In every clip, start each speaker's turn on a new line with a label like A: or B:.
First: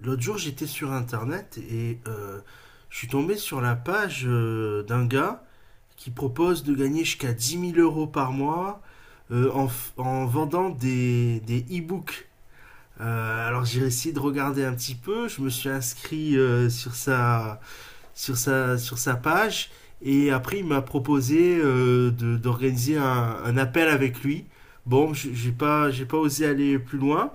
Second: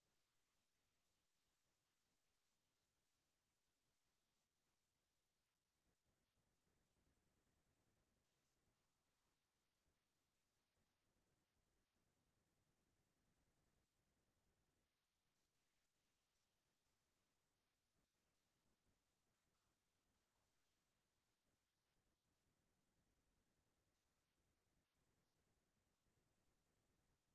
A: L'autre jour, j'étais sur internet et je suis tombé sur la page d'un gars qui propose de gagner jusqu'à dix mille euros par mois en, en vendant des e-books. Alors j'ai essayé de regarder un petit peu, je me suis inscrit sur sa page et après il m'a proposé d'organiser un appel avec lui. Bon, j'ai pas osé aller plus loin.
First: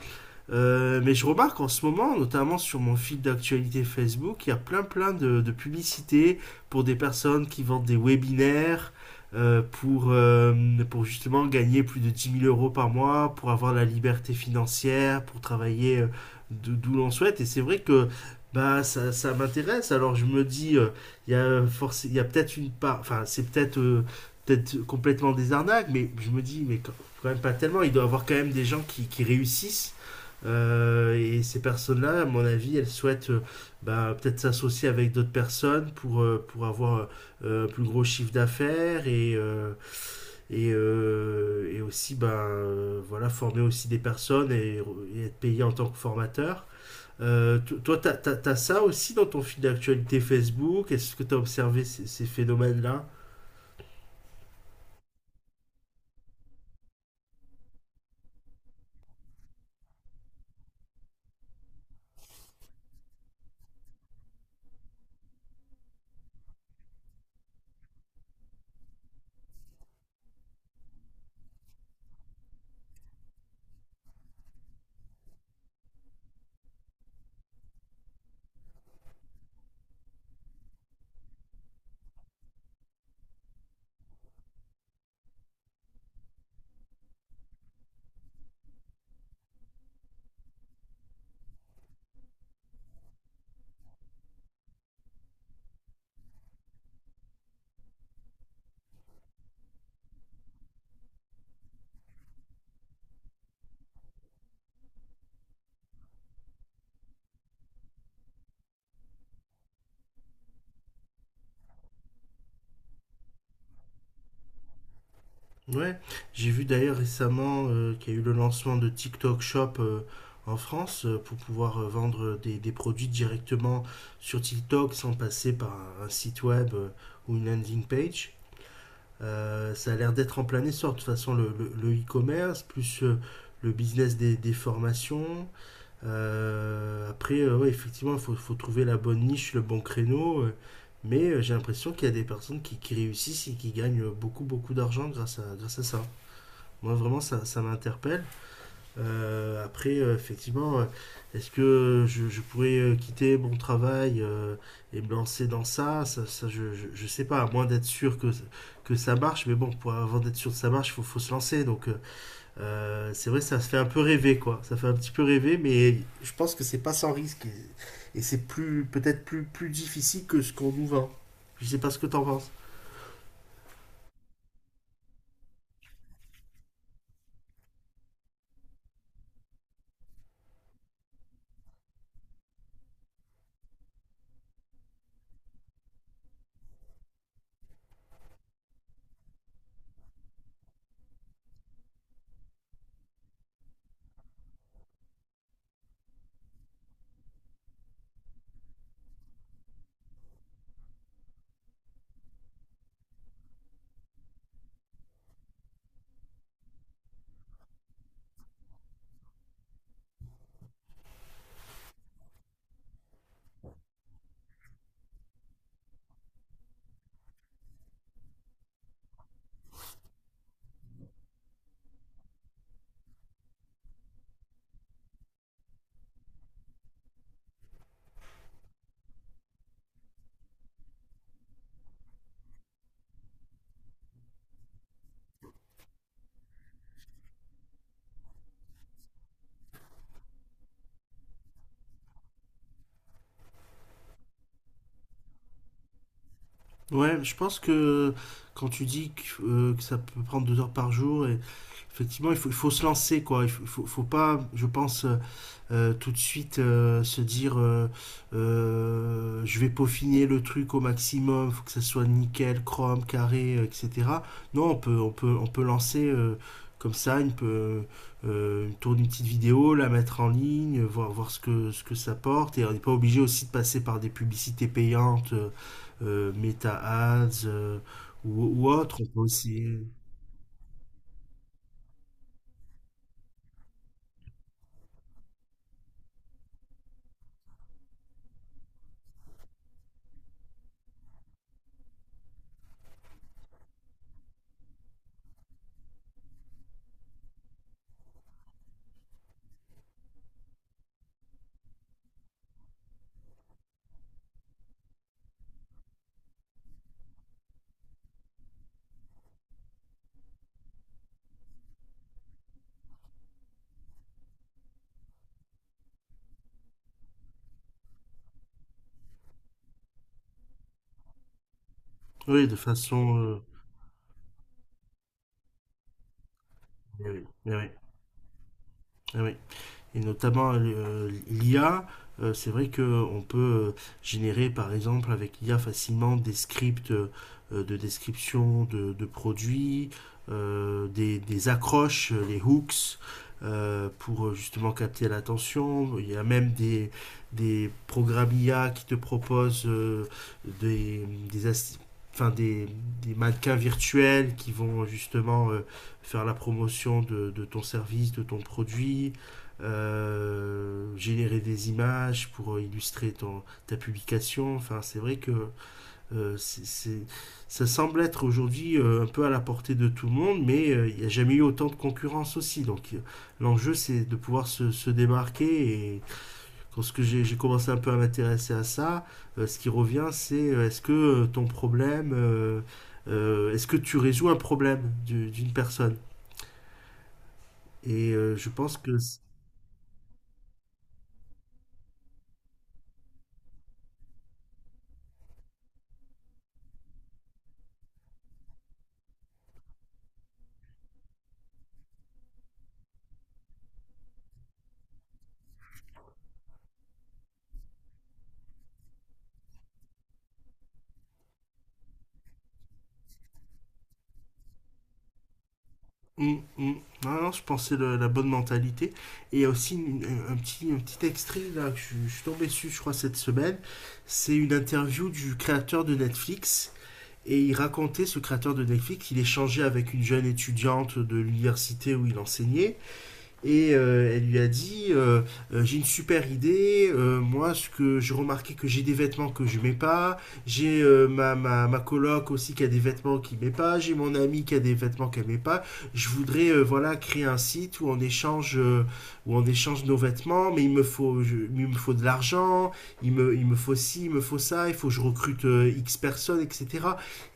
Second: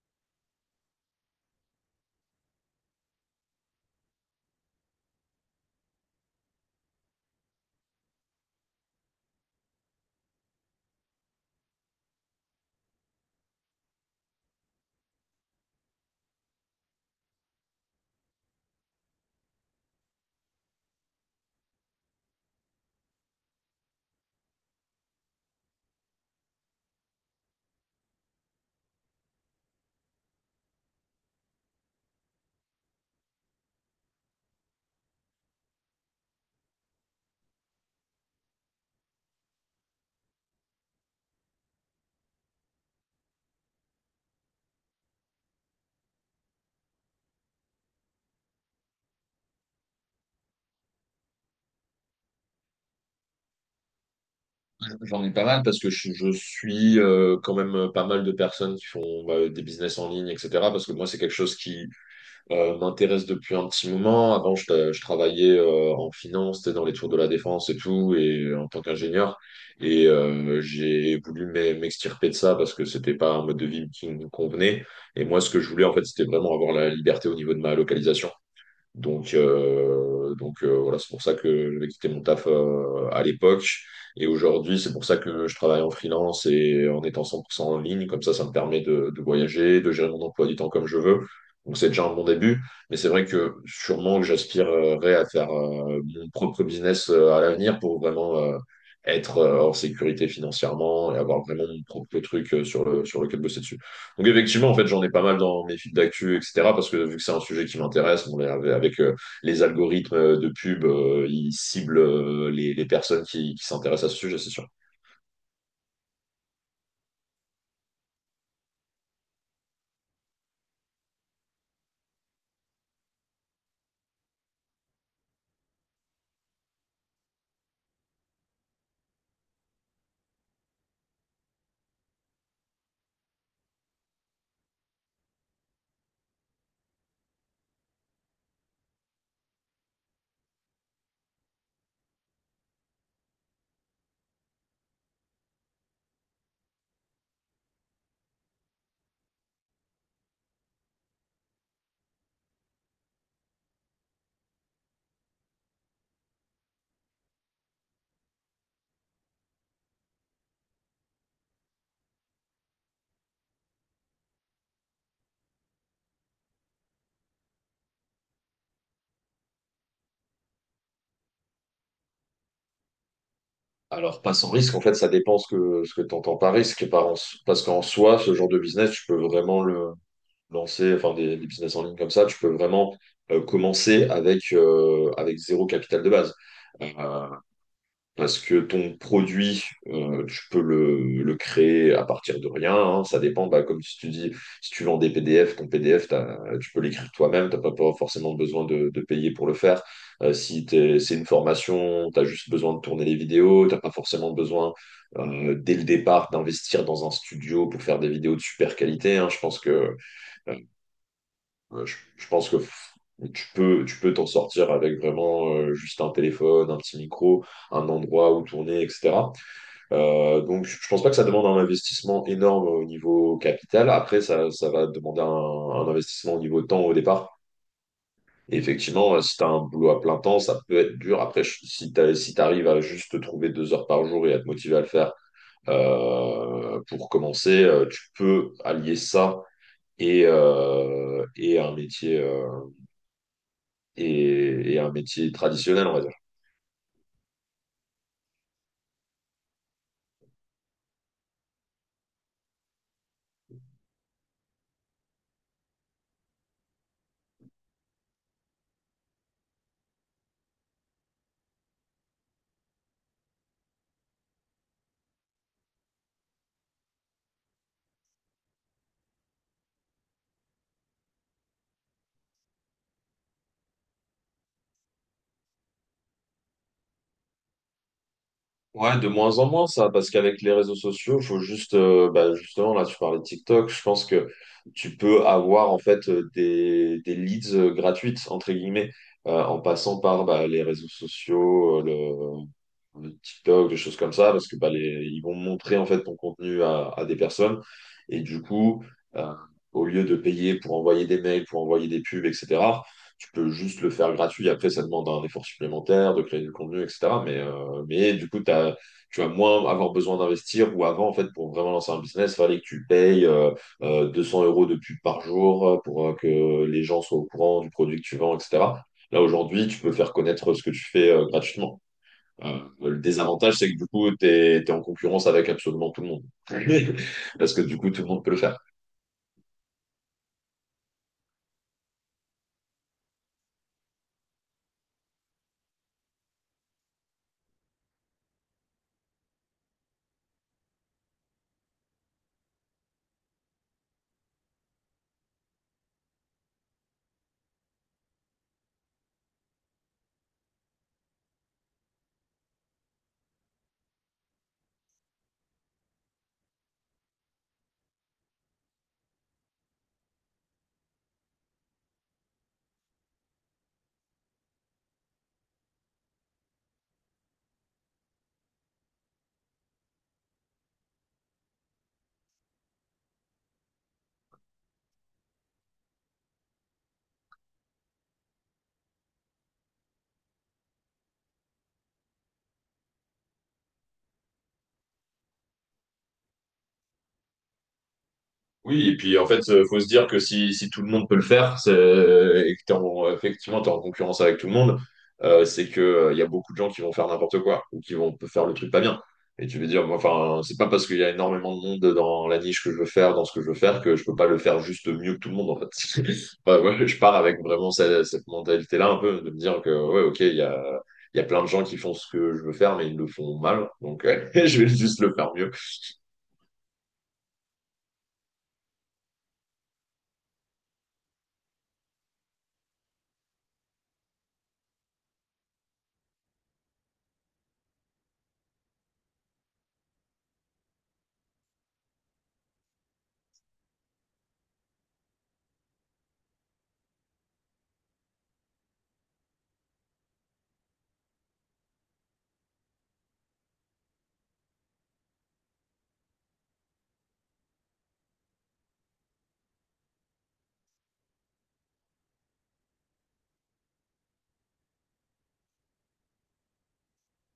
A: Mais je remarque en ce moment, notamment sur mon fil d'actualité Facebook, il y a plein plein de publicités pour des personnes qui vendent des webinaires euh, pour, euh, pour justement gagner plus de 10 000 euros par mois, pour avoir la liberté financière, pour travailler d'où l'on souhaite. Et c'est vrai que bah, ça m'intéresse. Alors je me dis, il y a peut-être une part, enfin c'est peut-être complètement des arnaques, mais je me dis, mais quand même pas tellement, il doit y avoir quand même des gens qui réussissent et ces personnes-là, à mon avis, elles souhaitent bah, peut-être s'associer avec d'autres personnes pour avoir un plus gros chiffre d'affaires et aussi voilà, former aussi des personnes et être payé en tant que formateur. To- toi, tu as, ça aussi dans ton fil d'actualité Facebook? Est-ce que tu as observé ces phénomènes-là?
B: J'en ai pas mal parce que je suis quand même pas mal de personnes qui font bah, des business en ligne, etc. Parce que moi, c'est quelque chose qui m'intéresse depuis un petit moment. Avant, je travaillais en finance, t'sais, dans les tours de la défense et tout, et en tant qu'ingénieur. Et j'ai voulu m'extirper de ça parce que c'était pas un mode de vie qui me convenait. Et moi, ce que je voulais, en fait, c'était vraiment avoir la liberté au niveau de ma localisation. Voilà, c'est pour ça que j'avais quitté mon taf à l'époque. Et aujourd'hui, c'est pour ça que je travaille en freelance et en étant 100% en ligne. Comme ça me permet de voyager, de gérer mon emploi du temps comme je veux. Donc, c'est déjà un bon début. Mais c'est vrai que sûrement que j'aspirerais à faire mon propre business à l'avenir pour vraiment être en sécurité financièrement et avoir vraiment mon propre truc sur sur lequel bosser dessus. Donc effectivement, en fait, j'en ai pas mal dans mes fils d'actu, etc. Parce que vu que c'est un sujet qui m'intéresse, bon, avec, les algorithmes de pub, ils ciblent les personnes qui s'intéressent à ce sujet, c'est sûr.
A: Ouais, j'ai vu d'ailleurs récemment qu'il y a eu le lancement de TikTok Shop en France pour pouvoir vendre des produits directement sur TikTok sans passer par un site web ou une landing page. Ça a l'air d'être en plein essor. De toute façon, le e-commerce, plus le business des formations. Ouais, effectivement, faut trouver la bonne niche, le bon créneau. J'ai l'impression qu'il y a des personnes qui réussissent et qui gagnent beaucoup, beaucoup d'argent grâce à ça. Moi, vraiment, ça m'interpelle. Euh, après, euh, effectivement, euh, Est-ce que je pourrais quitter mon travail et me lancer dans ça? Je sais pas, à moins d'être sûr que ça marche. Mais bon, avant d'être sûr que ça marche, faut se lancer. C'est vrai, ça se fait un peu rêver, quoi. Ça fait un petit peu rêver, mais je pense que c'est pas sans risque. Et c'est plus peut-être plus difficile que ce qu'on nous vend. Je sais pas ce que t'en penses.
B: Alors, pas sans risque, en fait, ça dépend ce que tu entends par risque. Parce qu'en soi, ce genre de business, tu peux vraiment le lancer, enfin, des business en ligne comme ça, tu peux vraiment commencer avec zéro capital de base. Euh, Parce que ton produit, tu peux le créer à partir de rien, hein. Ça dépend, bah, comme si tu dis, si tu vends des PDF, ton PDF, tu peux l'écrire toi-même. Tu n'as pas pas forcément besoin de payer pour le faire. Si c'est une formation, tu as juste besoin de tourner les vidéos. Tu n'as pas forcément besoin, dès le départ, d'investir dans un studio pour faire des vidéos de super qualité, hein. Je pense que Ouais, je pense que f- Tu peux, tu peux t'en sortir avec vraiment juste un téléphone, un petit micro, un endroit où tourner, etc. Donc je pense pas que ça demande un investissement énorme au niveau capital. Après, ça va demander un investissement au niveau temps au départ. Et effectivement, si tu as un boulot à plein temps, ça peut être dur. Si tu si t'arrives à juste te trouver deux heures par jour et à te motiver à le faire pour commencer, tu peux allier ça et un métier, et un métier traditionnel, on va dire.
A: Ouais, je pense que quand tu dis que ça peut prendre deux heures par jour, et effectivement, il faut se lancer, quoi. Faut pas, je pense, tout de suite se dire je vais peaufiner le truc au maximum, faut que ça soit nickel, chrome, carré, etc. Non, on peut lancer comme ça, tourner une petite vidéo, la mettre en ligne, voir ce que ça porte. Et on n'est pas obligé aussi de passer par des publicités payantes, Meta Ads ou autre.
B: Ouais,
A: On
B: de
A: peut
B: moins en
A: aussi.
B: moins ça, parce qu'avec les réseaux sociaux, faut juste, bah, justement, là, tu parlais de TikTok, je pense que tu peux avoir en fait des leads gratuites, entre guillemets, en passant par bah, les réseaux sociaux, de TikTok, des choses comme ça, parce que bah, ils vont montrer en fait ton contenu à des personnes. Et du coup, euh, au lieu de payer pour envoyer des mails, pour envoyer des pubs, etc., tu peux juste le faire gratuit. Après, ça demande un effort supplémentaire de créer du contenu, etc. Mais du coup, tu vas moins avoir besoin d'investir. Ou avant, en fait, pour vraiment lancer un business, il fallait que tu payes 200 euros de pub par jour pour que les gens soient au courant du produit que tu vends, etc. Là, aujourd'hui, tu peux faire connaître ce que tu fais gratuitement.
A: Oui, de
B: Le
A: façon.
B: désavantage, c'est que du coup, tu es en concurrence avec absolument tout le monde.
A: Eh oui,
B: Parce
A: eh
B: que
A: oui,
B: du coup, tout le monde peut le faire.
A: eh oui. Et notamment l'IA, c'est vrai qu'on peut générer par exemple avec l'IA facilement des scripts de description de produits, des accroches, les hooks, pour justement capter l'attention. Il y a même des programmes IA qui te proposent des, des, assi- enfin, des mannequins virtuels qui vont justement faire la promotion de ton service, de ton produit générer des images pour illustrer ton, ta publication. Enfin, c'est vrai que euh, c'est- c'est- ça semble être aujourd'hui un peu à la portée de tout le monde, mais il n'y a jamais eu autant de concurrence aussi. L'enjeu, c'est de pouvoir se démarquer. Et lorsque j'ai commencé un peu à m'intéresser à ça, ce qui revient, c'est est-ce que est-ce que tu résous un problème d'une personne? Je pense
B: Oui,
A: que...
B: et puis en fait, faut se dire que si, si tout le monde peut le faire, et que effectivement, tu es en concurrence avec tout le monde, c'est que y a beaucoup de gens qui vont faire n'importe quoi ou qui vont faire le truc pas bien. Et tu veux dire, moi, enfin, c'est pas parce qu'il y a énormément de monde dans la niche que je veux faire, dans ce que je veux faire, que je peux pas le faire juste mieux que tout le monde, en fait. Enfin, ouais, je pars avec vraiment cette mentalité-là, un peu, de me dire que, ouais, ok, il y a plein de gens qui font ce que je veux faire, mais ils le font mal, donc je vais juste le faire mieux.
A: Mm, mm. Non, non, je pensais la bonne mentalité. Et il y a aussi un petit extrait là, que je suis tombé dessus, je crois, cette semaine. C'est une interview du créateur de Netflix. Et il racontait, ce créateur de Netflix, qu'il échangeait avec une jeune étudiante de l'université où il enseignait et elle lui a dit j'ai une super idée. Moi, ce que j'ai remarqué, que j'ai des vêtements que je mets pas, j'ai ma coloc aussi qui a des vêtements qu'il met pas, j'ai mon ami qui a des vêtements qu'elle met pas. Je voudrais voilà, créer un site où on échange nos vêtements, mais il me faut... il me faut de l'argent, il me faut ci, il me faut ça, il faut que je recrute x personnes, etc.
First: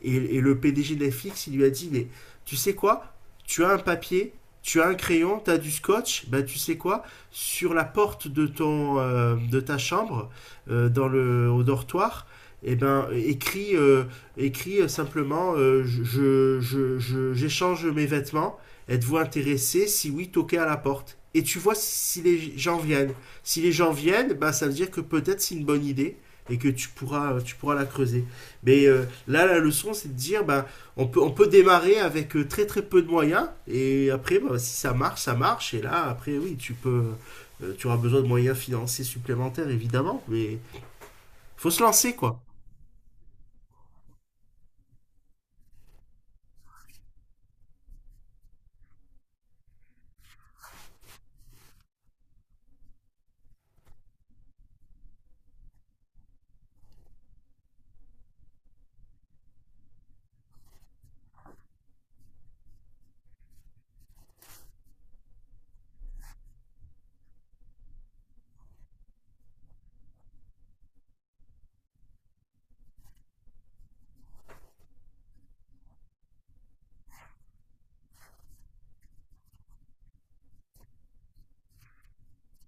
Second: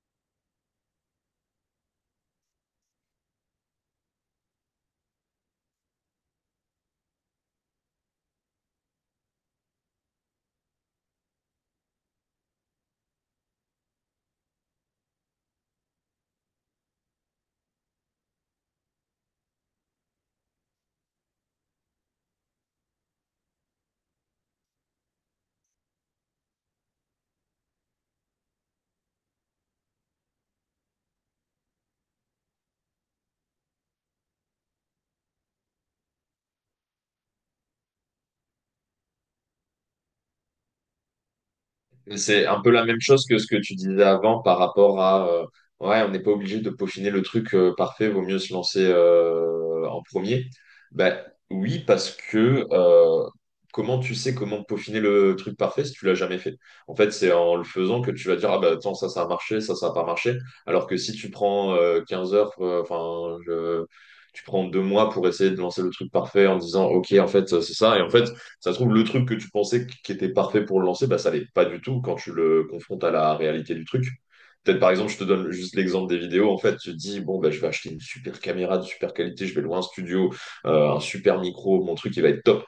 A: et, le PDG de Netflix, il lui a dit, mais tu sais quoi, tu as un papier, tu as un crayon, tu as du scotch, ben tu sais quoi, sur la porte de ton de ta chambre, dans le, au dortoir, eh ben écris simplement j'échange mes vêtements. Êtes-vous intéressé? Si oui, toquez à la porte. Et tu vois si les gens viennent. Si les gens viennent, ben ça veut dire que peut-être c'est une bonne idée et que tu pourras la creuser. Mais là, la leçon, c'est de dire, ben on peut démarrer avec très très peu de moyens, et après bah, si ça marche, ça marche, et là après oui, tu peux... tu auras besoin de moyens financiers supplémentaires, évidemment, mais faut se lancer quoi.
B: C'est un peu la même chose que ce que tu disais avant par rapport à ouais, on n'est pas obligé de peaufiner le truc parfait, vaut mieux se lancer en premier. Ben oui, parce que comment tu sais comment peaufiner le truc parfait si tu l'as jamais fait? En fait, c'est en le faisant que tu vas dire ah bah attends, ça a marché, ça a pas marché. Alors que si tu prends 15 heures, tu prends deux mois pour essayer de lancer le truc parfait en disant ok en fait c'est ça et en fait ça se trouve, le truc que tu pensais qui était parfait pour le lancer, bah, ça l'est pas du tout quand tu le confrontes à la réalité du truc. Peut-être, par exemple, je te donne juste l'exemple des vidéos. En fait, tu te dis, bon, bah, je vais acheter une super caméra de super qualité, je vais louer un studio, un super micro, mon truc, il va être top.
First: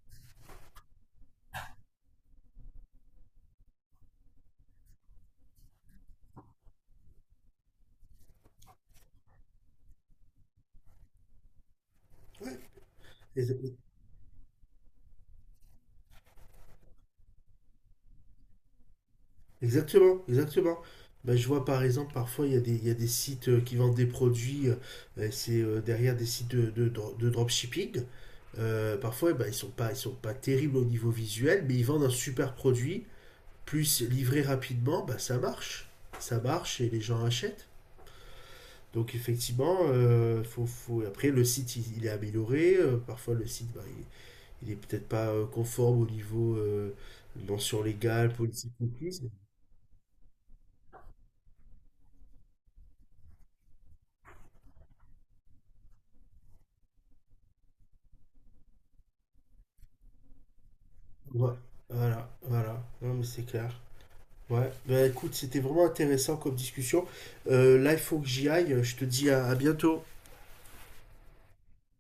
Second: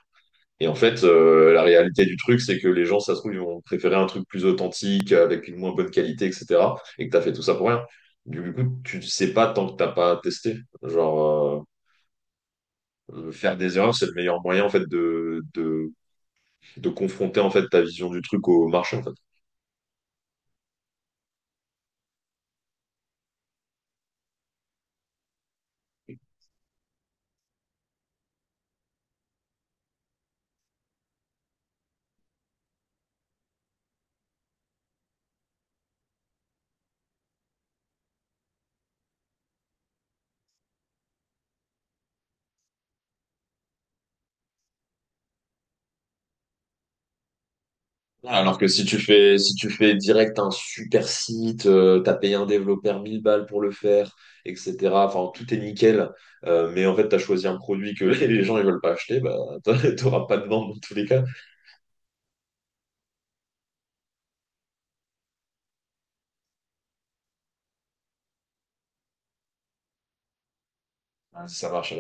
B: Et en fait, la réalité du truc, c'est que les gens, ça se trouve, ils vont préférer un truc plus authentique, avec une moins bonne qualité, etc. Et que tu as fait tout ça pour rien. Du coup, tu ne sais pas tant que tu n'as pas testé. Genre,
A: Ouais. Ex-
B: faire des erreurs, c'est le meilleur moyen, en fait, de confronter en fait ta vision du truc au marché en fait.
A: Exactement, exactement. Bah, je vois par exemple, parfois il y a il y a des sites qui vendent des produits et c'est derrière des sites de dropshipping. Parfois eh ben, ils sont pas terribles au niveau visuel, mais ils vendent un super produit, plus livré rapidement, bah ça marche et les gens achètent. Donc effectivement, faut... après le site il est amélioré, parfois le site bah, il est peut-être pas conforme au niveau mention légale,
B: Alors que
A: politique cookies.
B: si tu fais direct un super site, t'as payé un développeur 1000 balles pour le faire, etc. Enfin, tout est nickel. Mais en fait, t'as choisi un produit que les gens ils veulent pas acheter, bah, t'auras pas de vente dans tous les cas.
A: Ouais, voilà, voilà, non mais c'est clair. Ouais, bah écoute, c'était vraiment intéressant comme discussion. Là il faut que j'y aille, je te dis à bientôt.
B: Ouais, ça marche.